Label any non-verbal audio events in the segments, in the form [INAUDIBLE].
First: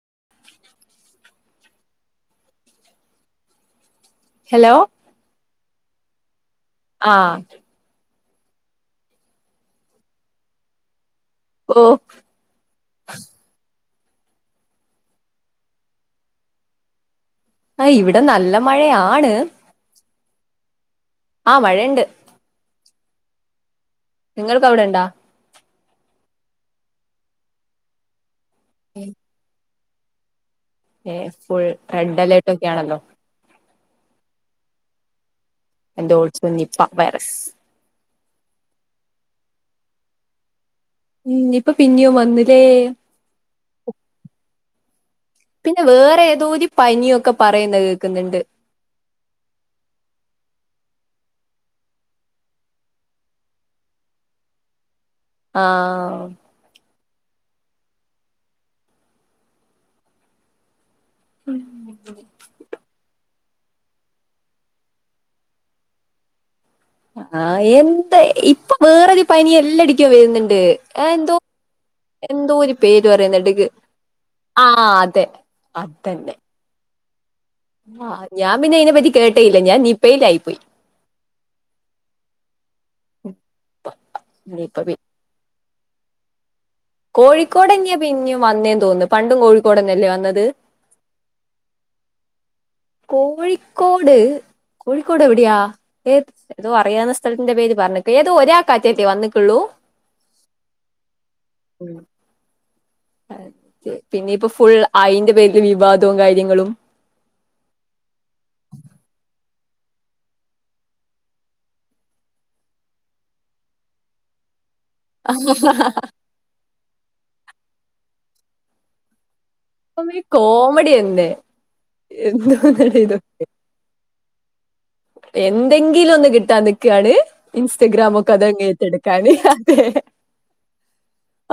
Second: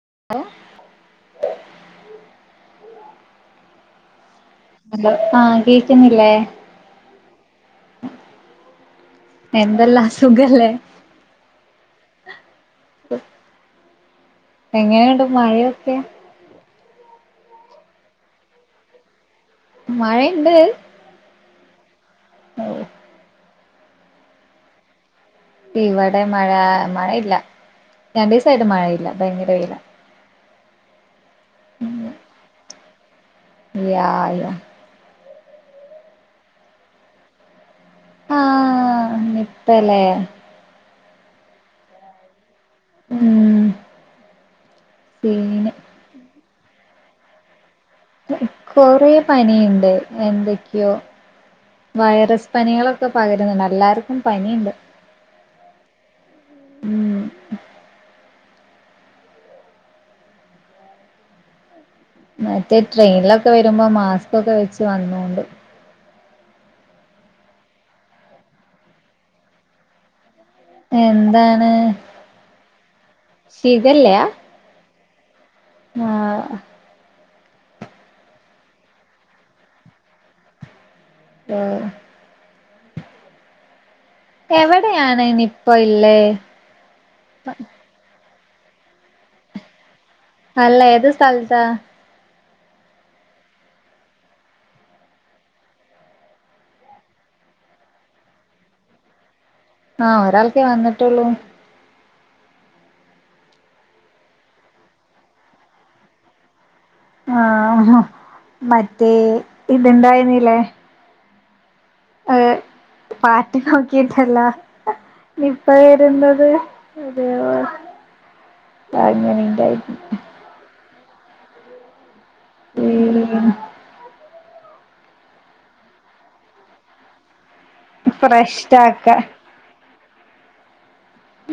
[INAUDIBLE] Hello ലോ ആഹ് കേക്ക്ന്നില്ലേ ആഹ് എന്തല്ലാ സുഖല്ലേ ഓഹ് എങ്ങനെണ്ട് മഴയൊക്കെ ആഹ് ഇവിടെ നല്ല മഴയാണ് മഴ ഇണ്ട് ആഹ് മഴയ്ണ്ട് ഓഹ് നിങ്ങൾക്ക് അവ്ടെ ഇണ്ടാ ഇവടെ മഴാ മഴയില്ല രണ്ടിസായിട്ട് മഴയില്ല ഭയങ്കര വെയിലാ ഏഹ് ഫുൾ റെഡ് അലേർട്ട് ഒക്കെയാണല്ലോ യാ യാ ആൻഡ് ഓൾസോ നിപ്പ വൈറസ് ആഹ് നിപ്പല്ലേ ഹ്മ്മ് ഇപ്പ പിന്നിം ഓൻ വന്ന് ല്ലേ, ഉം സീന് പിന്നെ വേറെ ഏതോര് പനിയൊക്കെ പറയുന്നെ കേൾക്ക്ന്ന്ണ്ട് കൊറേ പനിയ്ണ്ട് എന്തെക്കെയോ വൈറസ് പനികളൊക്കെ പകര്ന്ന്ണ്ട് അല്ലാർക്കും പനിയ്ണ്ട് ആഹ് ഉം ഹ്മ്മ് മറ്റേ ട്രെയ്ലൊക്കെ വരുമ്പോ മാസ്ക്കൊക്കെ വെച്ച് വന്നോണ്ടു ആഹ് എന്ത്‌ ഇപ്പൊ വേറൊരു പനിയെല്ലാടിക്ക വര്ന്ന്ണ്ട് ആഹ് എന്തോ, എന്താണ് എന്തോര് പേര് പറയ് ന്നട്ക് ശിഖല്ലയാ ആഹ് അതെ ആഹ് ആഹ് ഞാൻ പിന്നെ അയിനെപ്പറ്റി കേട്ടേ ഇല്ല ഞാൻ നിപ്പേയ്റ്റായിപ്പോയി ആഹ് നിപ്പ ആഹ് എവടെയാണ് നിപ്പ ഇള്ളേ കോഴിക്കോടെന്നയാ പിന്നിം വന്നേ തോന്ന്ന്നു പണ്ടും കോഴിക്കോടഞ്ഞല്ലേ വന്നത് അല്ല ഏത് സ്ഥലത്താ കോഴിക്കോട്, കോഴിക്കോട് എവിടെയാ ഏ ന്തോ അറിയാവ്ന്ന സ്ഥലത്തിന്റെ പേര് പറഞ്ഞക്കാ ഏതോ ഒരാൾക്കാറ്റല്ലേ വന്നിട്ടൊള്ളൂ ആഹ്, ഒരാൾക്കെ വന്ന്ട്ടൊള്ളൂ. [INAUDIBLE] അതെ, പിന്നെപ്പഫുൾ അയിന്റെ പേരില് വിവാദവും കാര്യങ്ങളും ആഹ്, മറ്റേ ഇത് ഇണ്ടായിന്നില്ലെ ആഹ് പാട്ട് നോക്കീട്ടല്ലാ, ഇപ്പ വര്ന്നത് അതെ ഓഹ് [UNINTELLIGIBLE] അപ്പം, ഈ കോമഡിയന്നെ, എന്നും ഹ്മ്മ് എന്തെങ്കിലൊന്ന് കിട്ടാൻ നിക്കാണ് ഇൻസ്റ്റഗ്രാമൊക്കെ, അതങ്ങ് ഫ്രഷ്ടാക്ക ഏറ്റെടുക്കാന് അതെ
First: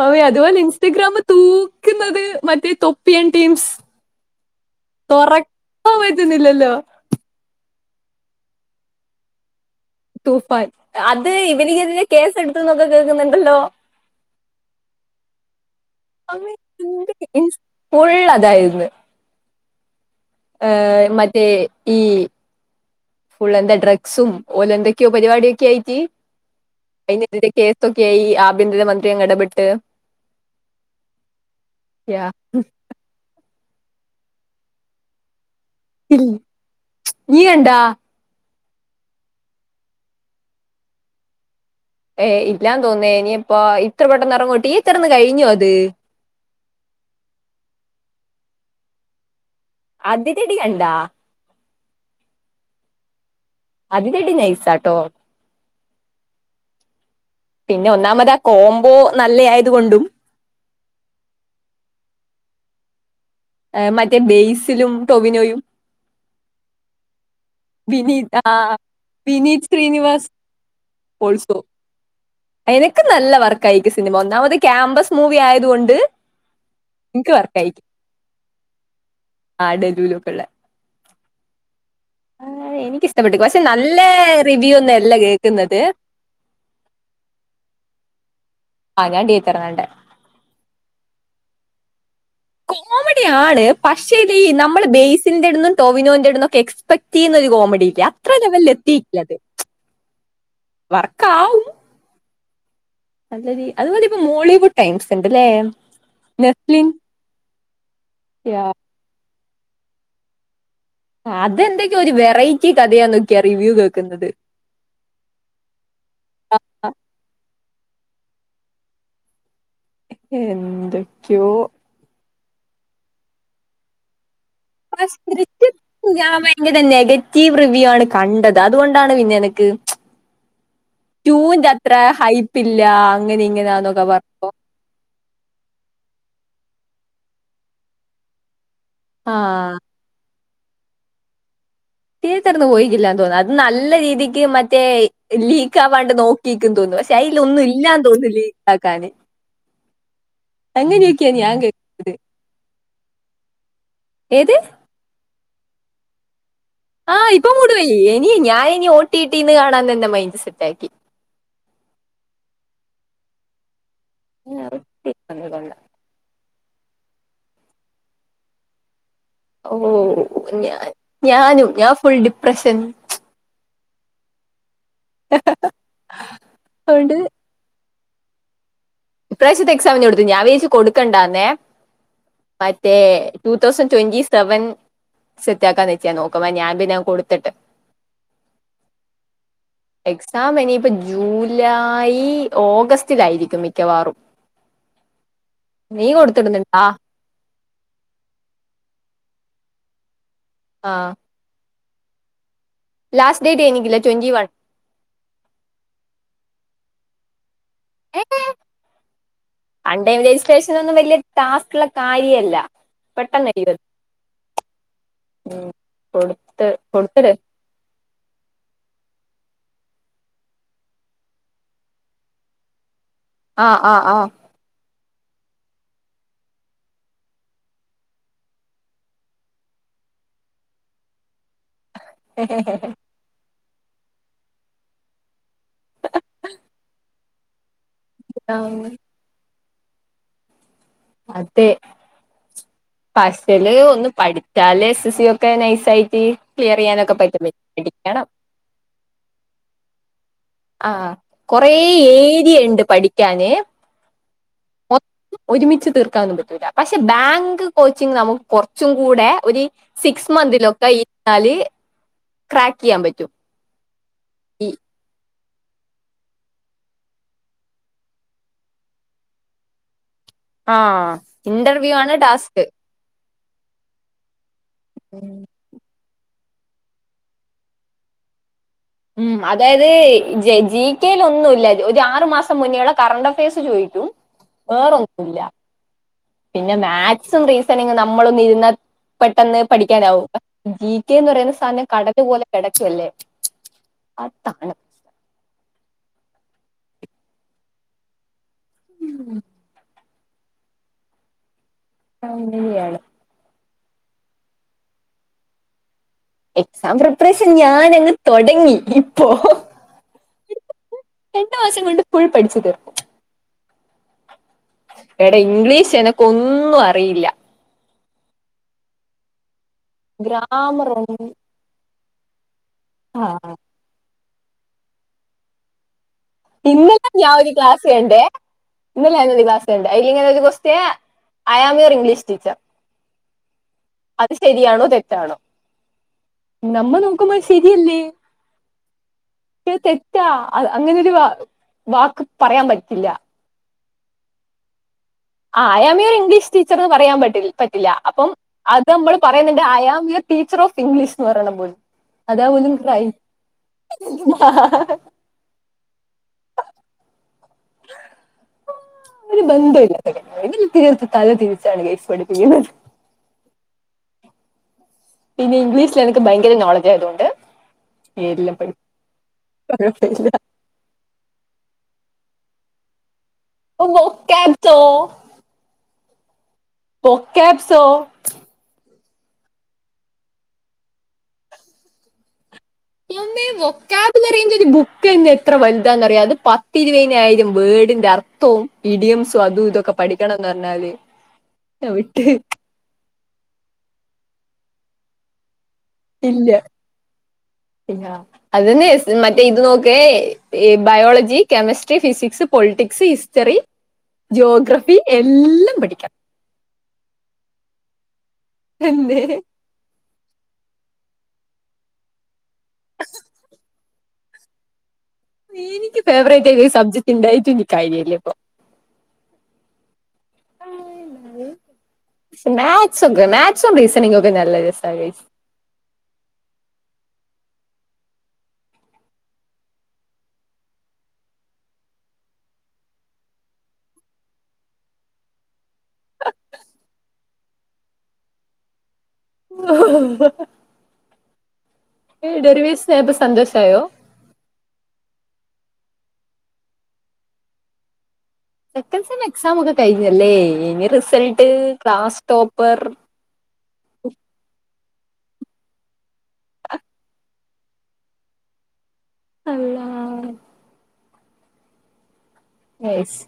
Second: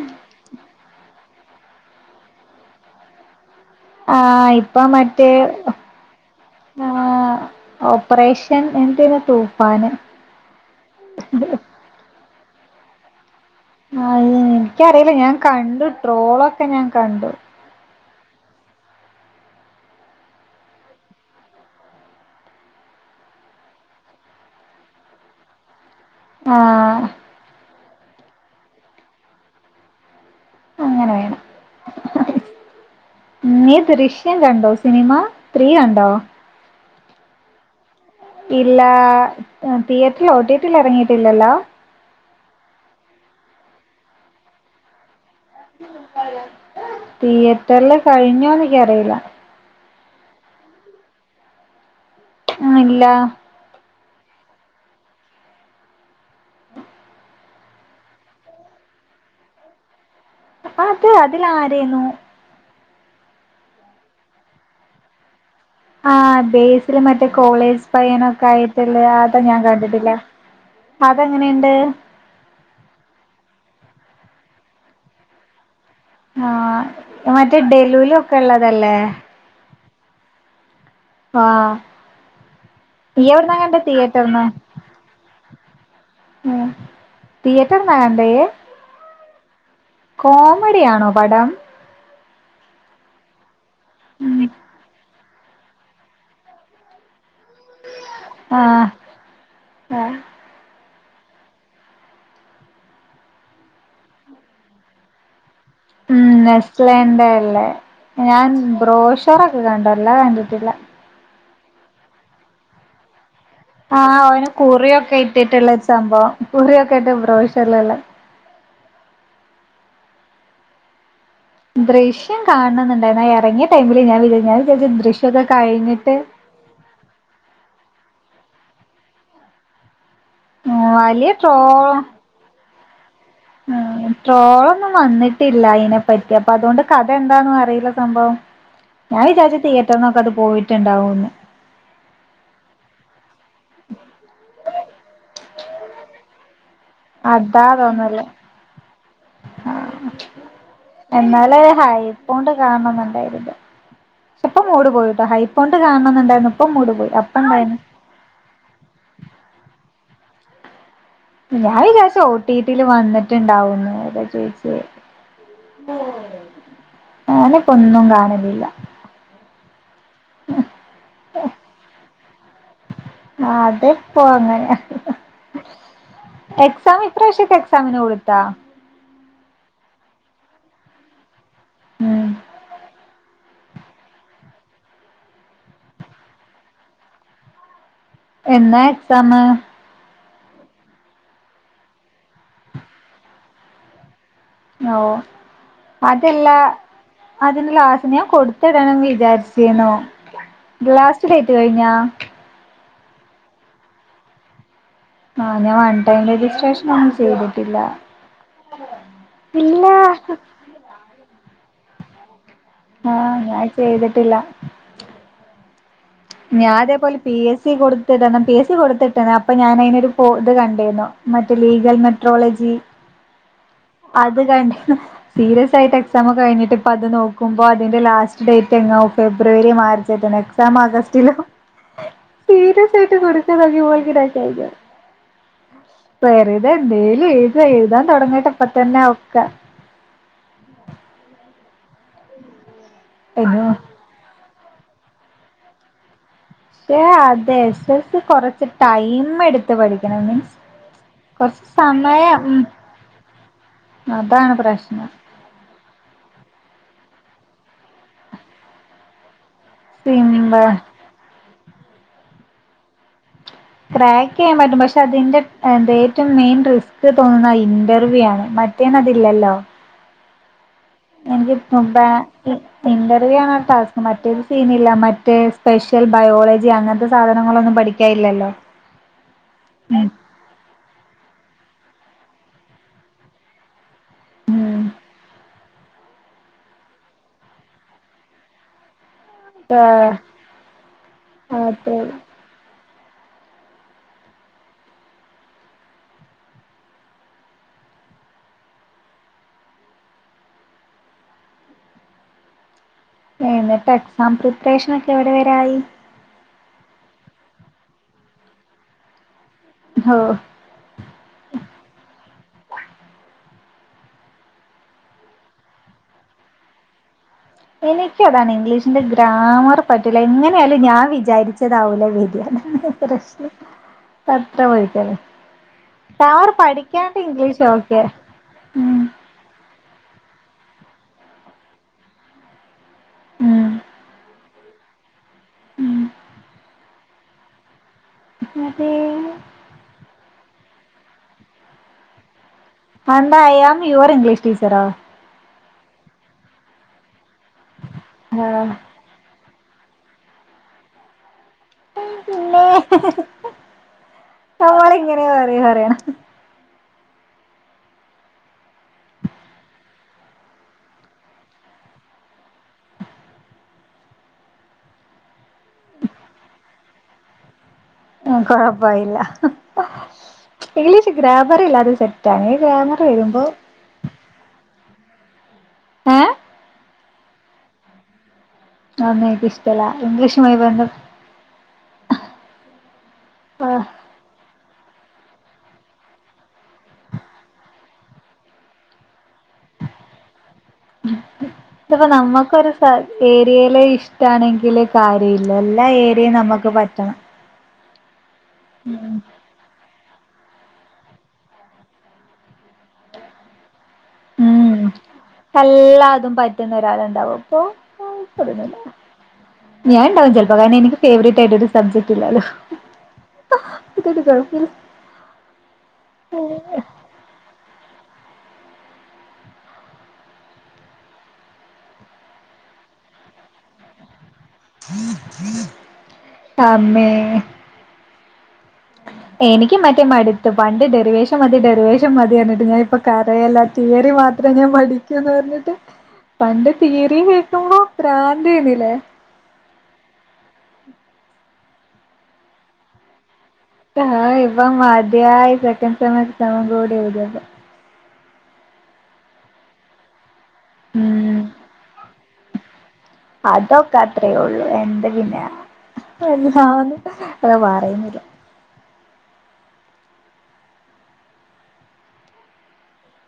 അവെ അതുപോലെ ഇൻസ്റ്റഗ്രാമ് തൂക്ക്ന്നത് മറ്റെ തൊപ്പിയൻ ടീംസ് ആഹ്, ഇപ്പം ആ മറ്റെ തുറക്കാൻ പറ്റുന്നില്ലല്ലോ ആഹ് ഓപ്പറേഷൻ എന്തെന് തൂഫാന് തൂഫാൻ, അത് ഇവനിക്കെതിരെ കേസ് എടുത്ത്ന്നൊക്കെ കേൾക്ക്ന്ന്ണ്ടല്ലോ അത് എനിക്കറില്ല ഞാൻ കണ്ടു ട്രോളൊക്കെ ഞാൻ കണ്ടു. ഫുള്ളതായിര്ന്ന്. ഏഹ് മറ്റേ ഈ ഫുള്ളെന്താ ഡ്രഗ്സും, ഓലെന്തെക്ക്യോ പരിപാടിയൊക്കെ ആയിട്ട് ആഹ്. അയിനെതിരെ കേസൊക്കെയി ആഭ്യന്തര മന്ത്രിയങ്ങ് എടപെട്ട് അങ്ങനെ വേണം, യാ നീ ദൃശ്യം കണ്ടോ സിനിമാ? ത്രീ കണ്ടോ? ഇൽ. നീ കണ്ടാ ഇല്ലാ ഏഹ് തിയേറ്ററിൽ ഒടിട്ടിൽ എറങ്ങിട്ട്ല്ലല്ലോ ഏഹ് ഇല്ലാന്ന് തോന്ന്ന്നേ, ഇനിപ്പ ഇത്ര പെട്ടെന്ന് എറങ്ങോ തീയേറ്ററിന്ന് കഴിഞ്ഞോ അത് തിയേറ്റർല് കഴിഞ്ഞോ എനിക്കറില്ലാ അതിനിടി കണ്ടാ? ആഹ് ഇല്ല. അതിനിടി നൈസാട്ടോ. പിന്നെ ഒന്നാമത് ആ കോംബോ, നല്ലയായത് കൊണ്ടും. അതെ അതിലാരെയ്ന്നു. ഏ മറ്റേ ബെയ്സിലും, ടൊവിനോയും. ആഹ്, ബേസില് മറ്റേ കോളേജ് പയ്യ വിനീത് ആഹ് നൊക്കെയിട്ട്ള്ള അത് ഞാൻ, വിനീത് കണ്ടിട്ടില്ല. ശ്രീനിവാസ് ഓൾസോ അതെങ്ങെനെണ്ട്. എനിക്ക് നല്ല വർക്കായി സിനിമ. ഒന്നാമത് ക്യാമ്പസ് മൂവി ആയത് കൊണ്ട്. ആഹ്, മറ്റേ ഡെലൂലക്കെ ള്ളതല്ലെ. ആഹ് ഡെലൂലുക്കെള്ളെ. ആഹ്. ആഹ് ഇയ്യ് എനിക്കിഷ്ടപ്പെട്ട്ക്. എവിടുന്നാ പക്ഷെ കണ്ടേ നല്ല തിയേറ്ററിന്ന് റിവ്യൂഒന്നെല്ല കേൾക്കുന്നത്. ഉം തിയേറ്റർന്നാ കണ്ടേ യ്യ്. അ തിയേറ്റർന്നാ കണ്ടെ. കോമഡിയാണോ പടം. കോമഡിയാണ് പക്ഷെടീ നമ്മള് ബേസിന്റെട്ന്നും. ടോവിനോന്റെ ഇടുന്നൊക്കെ എക്സ്പെക്ട് ന്നൊരു കോമഡിയില്ലാ അത്ര ലെവലിലെ ആഹ് ത്തീട്ടില്ലത്. വർക്കാവും. നല്ല രീ അതുമതിപ്പൊ മോളിവുഡ് ടൈംസ് ണ്ട്ല്ലേ. ഉം. നെസ്ലേന്റെ അല്ലെ. ഞാൻ ബ്രോഷറെക്കെ കണ്ടു എല്ലാ കണ്ടിട്ടില്ല. അതെന്തൊക്കെയോ, ഒരു വെറൈറ്റി കഥയാന്ന്. കൃറിവ്യൂഹ് ആഹ്. അവന് കുറിയൊക്കെ ഇട്ടിട്ടുള്ളെരു സംഭവം. കുറിയൊക്കെട്ട്, ബ്രോഷറിലുള്ള. എന്തൊക്കെയോ. ദൃശ്യം കാണണംന്ന്ണ്ടായ്നു അഎർങ്യയ ടൈമില് ഞാൻ വിജാര് ഞാൻ വിചാരിച്ചു ദൃശ്യയോക്കെ കഴിഞ്ഞിട്ട്. ഇന്ന്താനെഗറ്റീവ് റിവ്യൂ ആണ് കണ്ടത് അതുകൊണ്ടാണ് പിന്നെ എനക്ക്. ആഹ് വലിയ റ്റുന്റെത്ര ഹൈപ്പില്ല. അങ്ങനെ ഇങ്ങനെന്നൊക്കെ ആഹ് പറഞ്ഞു ട്രോളൊന്നും വന്ന്ട്ടില്ല അയിനെപ്പറ്റി അപ്പൊ അതൊണ്ട് കഥ എന്താണോ അറീല സംഭവം. ഞാൻ ആ വിചാരിച്ചു തിയേറ്റർന്നൊക്കത് പോയ്ട്ട്ണ്ടാവുന്ന്. ടീച്ചർന്ന് പോയ്ക്കില്ലന്ന് തോന്നു അത് ന്നല്ല രീതിക്ക് മറ്റേ ലീക്ക് ആവാണ്ട് ന്നോക്കിക്ക്ന്ന് തോന്നു പഷ് സ്റ്റൈലോന്നു അതാ ഇല്ലാന്ന് തോന്ന് ലിക്കാക്കാന്. ഞാൻ ഇന്നലെ കേട്ടത് ഹൈപ്പോണ്ട് കാണംന്ന്ണ്ടായ്ര്ന്നു. ശെ ഏത് ഇപ്പം മൂഡ് പോയിട്ടോ ഹൈപ്പോണ്ട് കാണണംന്ന്ണ്ടായ്ന്നു. ആഹ് ഇപ്പം മൂഡ് പോയി എനി ഞാന് ഇനി ഓട്ടിട്ടീന്ന് കാണാന്ന് എന്റെ മൈൻഡ് സെറ്റാക്കി. ഞാൻ വിജാരിച് ഓ ടി ടിൽ വന്ന്ട്ട്ണ്ടാവുന്ന് അതാ ഞാൻ ചോയിച്ചേ. ഒ ടി ടി വന്നത് കൊള്ളാം. ഞാന് പ്പൊന്നും കാണലില്ല. ഓഹ് ഞാൻ ഞാനും ഞാൻ ഫുൾ ഡിപ്രഷൻ. ആഹ് അത്പ്പോ അങ്ങനെ എക്സാം അതുകൊണ്ട് ഇപ്രവ്ശ്യക്കെ എക്സാമിന് കൊട്‌ ത്താ ഇപ്രാവശ്യത്തെ എക്സാമിന് കൊട്ത്ത് ഞാൻ വിച്ചരിച് കൊട്ക്കണ്ടാന്നേ ഉം മറ്റേ. റ്റുതൗസൻ ട്വന്റി സെവൻ സെറ്റ് ആക്കാന്ന് വെച്ച്ഞാൻ ന്നോക്കും ഞാൻ പിന്നെ കൊട്ത്ത്ട്ട്. എന്നാ എക്സാമ്? എക്സാം എനിയിപ്പോ ജൂലായി ഓഗസ്റ്റിലായിര്ക്കും മിക്കവാറും. ഓഹ് നീ അതെല്ലാ. കൊടുത്തിടുന്നുണ്ടാ അതിന് ലാസ്റ്റ് ഞാൻ കൊട്ത്ടണംന്ന് വിചാരിച്ചിന്നു. ആ ലാസ്റ്റ് ഡെയ്‌ ട്ട് കഴിഞ്ഞാ ലാസ്റ്റ് ഡേറ്റ് കയ്ഞ്ഞ്ക്ക്ല്ല റ്റോന്റി വൺ. ആഹ്, ഞാൻ വൺ ടൈം രജിസ്ട്രേഷൻ ഒന്നും ചെയ്തിട്ടില്ല. ഇല്ല [INAUDIBLE] അൺഡേ രജിസ്ട്രേഷനൊന്നും വല്ല്യടാസ്ക്ള്ള കാര്യേഅല്ല. ആഹ് ഞാൻ പെട്ടെന്നയ്യൂഅത്. ചെയ്തിട്ടില്ല ഉം കൊടുത്ത് ഞാ അതേപോലെ കൊടുത്തിട് പി എസ് സി കൊട്ത്ത്ടണം പി എസ് സി കൊട്ത്ത്ട്ട്ണ്. അപ്പൊ ഞാനയ്നൊരു കോ ഇത് കണ്ടീന്നു. മറ്റെ ലീഗൽ മെട്രോളജി ആ ആ ആ അത് കണ്ട്ണ്. സീര്യസായിട്ട് എക്സാമൊക്കെ കഴിഞ്ഞിട്ട് ഇപ്പൊ അത് ന്നോക്കുമ്പോ അതിൻ്റെ ലാസ്റ്റ് ഡേറ്റ് എങ്ങോ ഫെബ്രുവരി, മാർച്ച് അയ്ട്ടാണ് എക് ക്സാമാഗസ്റ്റ്ലും സീരിയസായ്ട്ട് കൊട് ച്ച് വയ്യോ എനിക്ക് ടെൻഷനടിക്കാൻ വെറ്തെ എന്തെലും എഴ്താ എഴ്താൻ തൊടങ്ങട്ടെ പ്പതന്നെ അതൊക്കെ. അതെ, അയ്യോ പസല് ഒന്ന് പഠി ച്ചാലെ എസ് സി വൊക്കെ നൈസായ്റ്റ് പക്ഷെ അതെ എസ് സി കൊറച്ച് ടൈം എട്ത്ത് പഠിക്കണം മീൻസ്. ആഹ്, കൊറച്ച് കൊറേ സമയം ഉം ഏരിയണ്ട് പഠിയ്ക്കാന് അതാണ് പ്രശ്നം ഒത് ഒര്മിച്ച് തീർക്കാ ഒന്നും പറ്റൂല. പക്ഷെ ബാങ്ക് കോച്ചിങ്ങ് നമുക്ക് കൊർച്ചുംകൂടെ ഒര് സിക്സ് സിമ്പിൾ മന്ത്‌ലൊക്കെ [UNINTELLIGIBLE] ക്രാക്കെയ്യാൻ പറ്റും. ക്രാക്കെയ്യാൻ ഈ പറ്റും. പക്ഷെ അതിന്റെ എന്റെ ഏറ്റോം മെയിൻ റിസ്ക് തോന്ന്ന്ന അഇന്റർവ്യൂ ആണ് മറ്റേനതില്ലല്ലോ. ആഹ്. എനിയ്ക്ക് ഇന്റർവ്യൂ പ്പന്താ ആണ് ഇ ടാസ്ക് ഇന്റർവ്യൂ ആണ് അടാസ്ക് മറ്റേത് സീനില്ല മറ്റെ സ്പെഷൽ ബയോളജി അങ്ങൻത്തെ സാധനങ്ങളൊന്നും പഠിക്കായില്ലല്ലോ. ഉം, അതായത് ജെ ജി കെ ല് ഒന്നുല്ല. ഒരാറ് മാസം മുന്നേള്ള കറണ്ട് അഫേഴ്സ് ചോയ്ക്കും. ഉം വേറൊന്നുല്ല, പിന്നെ മാക്സും റീസണിങ്ങും ന്നമ്മളൊന്ന് ഇര്ന്നാൽ പെട്ടെന്ന് ആഹ് പഠിക്കാനാവും. ജി കെന്ന് പറയ്ന്ന സാനം അതെ. കടക് പോലെ കെടക്കുവല്ലേ അതാണ്. ഉം. ങ്ങുകെയാണ്. എന്നിട്ട് എക്സാം പ്രിപ്പേഷനൊക്കെ എവിടെ വെരായി. എക്സാം പ്രിപ്പറേഷൻ ഞാനങ്ങ് തൊടങ്ങി ഇപ്പൊ ഹോഹ് രണ്ട് മാസം കൊണ്ട് ഫുൾപഠിച്ചു തീർക്കും എടെ ഇംഗ്ലീഷ് എനക്ക് ഒന്നും അറിയില്ല. എനക്ക് അതാണ് ഇംഗ്ലീഷിന്റെ ഗ്രാമർ പറ്റൂല എങ്ങനെയാലും ഗ്രാമർ ഞാൻ ഒന്നും വിചാരിച്ചതാവൂല വെരാ. [UNINTELLIGIBLE] ആ പ്രശ്നം തത്ത വഴിക്കല് ഇന്നൽതെ ഞാൻ ഒരു ഇംഗ്ലീഷ് ക്ലാസ് ഓക്കെ. കണ്ടേ ഉം ഇന്നലെ ഞാനൊരു ക്ലാസ് കണ്ട്, അങ്ങനെ ഒരു കൊസ്‌റ്റ്യ I am A [UNINTELLIGIBLE] English teacher ഉം അത് ശരിയാണോ, തെറ്റാണോ? ഉം നമ്മൾ നോക്കുമ്പോ [UNINTELLIGIBLE] ശരി അല്ലേ. അതേ. പക്ഷേത് തെറ്റാ അ അങ്ങനൊരു വാക്ക് പറയാൻ പറ്റില്ല. അയാം യുവർ ഇംഗ്ലീഷ് ടീച്ചറാ ആഹ് അയാമേ ഒര് ഇംഗ്ലീഷ് ടീച്ചെറ്ന്ന് പറയാം പറ്റ്ൽ പറ്റില്ലാ അപ്പം ആഹ് അത് നമ്മെള് പറയണെങ്കെ അയാമ് യുവർ ടീച്ചർ ഓഫ് ഇംഗ്ലീഷ്ന്ന് പറയണം പോലും അതാ പിന്നെ പോലും ക്രൈ ഓഹ് അറിയാം അറിയാം ആഹ് ഒരു ബന്ധം ഇല്ലാത്ത കളി [UNINTELLIGIBLE] തല തിരിച്ചാണ് ഗയ്സ് പഠിപ്പിക്ക്യ്ന്നെത് പിന്നെ ഇംഗ്ലീസ്‌ല് എനെക്ക് ഭയങ്കെരെ നോളജായത്കൊണ്ട് ഉം ഏതിലും പഠി കൊഴപ്പയില്ല [UNINTELLIGIBLE] ഇംഗ്ലീഷ് ഗ്രാമെറില്ലാതെ സെറ്റാണ് ഈ ഗ്രാമെറെഴ്ത്‌മ്പോ അള്ളോക്ക്യാബ്ത്തോ ഏഹ് പാേക്ക്യാബ്സോ അതൊന്നും എൻക്ക് ഇഷ്ടെല്ലാ ഇംഗ്ലീഷുമായി ബന്ത എമ്മേ വൊക്കാബ്‌ലറീൻ്റൊരു ബുക്കെന്നെ എത്ര വൽതാന്നറ്യാേ അത് പത്തിര്പയ്നായിരം വേഡ്ന്റെ അർ ത്തോം ഇഡിയുംസും അതും ഇതൊക്കെ പഠിക്കണംന്ന് പർഞ്ഞാല് ത്പ്പ നമ്മക്കൊരു സ ഏരിയേല് ഇഷ്ടാണെങ്കില് സാര ഇല്ല എല്ലാ ഏരിയേം നമ്മക്ക് പറ്റണം ഇലാ അതെന്നെ സ് മറ്റെ ഇത് നോക്കേ ഈ biology chemistry physics politics history geography എല്ലം പഠിക്കാ ട്ട്ന്നാെരാള്ണ്ടാവാെപ്പോ [UNINTELLIGIBLE] എന്തേ ഞാൻണ്ടാവും ചെൽപ്പോ കാര്ണം എനിക്ക് ഫേവെറേയ്റ്റായിട്ടാെര് സബ്ജെക്ട്ല്ലല്ലോ [UNINTELLIGIBLE] ഏനിക്ക്യ് ഫേവെറേയ്റ്റായെ സബ്ജെക്റ്റ് ണ്ടായിട്ടും ഞ്ഞി കാര്യല്ല്യെപ്പൊ പക്ഷെ മാക്‌സും മാക്സും റീസണിങ്ങൊക്കെ നല്ല അമ്മേ എനിക്ക്യും മറ്റേ മട്ത്ത് പണ്ട് ഡെറിവേഷം മതി ഡെറിവേഷം മതി എന്നിട്ട് ഞാൻ ഇപ്പം കരയെലാ തിയെറി മാത്രേ ഞാൻ പഠിക്ക്യൂന്ന് പർഞ്ഞ്ട്ട് പണ്ട് തിയെറിയും കേക്കുമ്പാെ പ്രാന്തേനിലേ രസമാണ് ഏഹ് ഡെറിവേസ്യായപ്പ സന്തോഷായോ ആഹ് ഇപ്പം മത്യായി സെക്കെൻ സെമ്മ് ഇട്ത്ത് അതും കൂടി എഴ്ത്യേപ്പം സെക്കെൻ സെം എക്സാമൊക്കെ കയ്ഞ്ഞല്ലേ ഇനി ഉം റിസെൾട്ട് ക്ലാസ് ടോപ്പർ അതൊക്കെ അത്രേ ഒള്ളു എന്ത് പിന്നെ എന്താന്ന് ഞാൻ പറയുന്നില്ല അള്ളാഹ് ഏസ്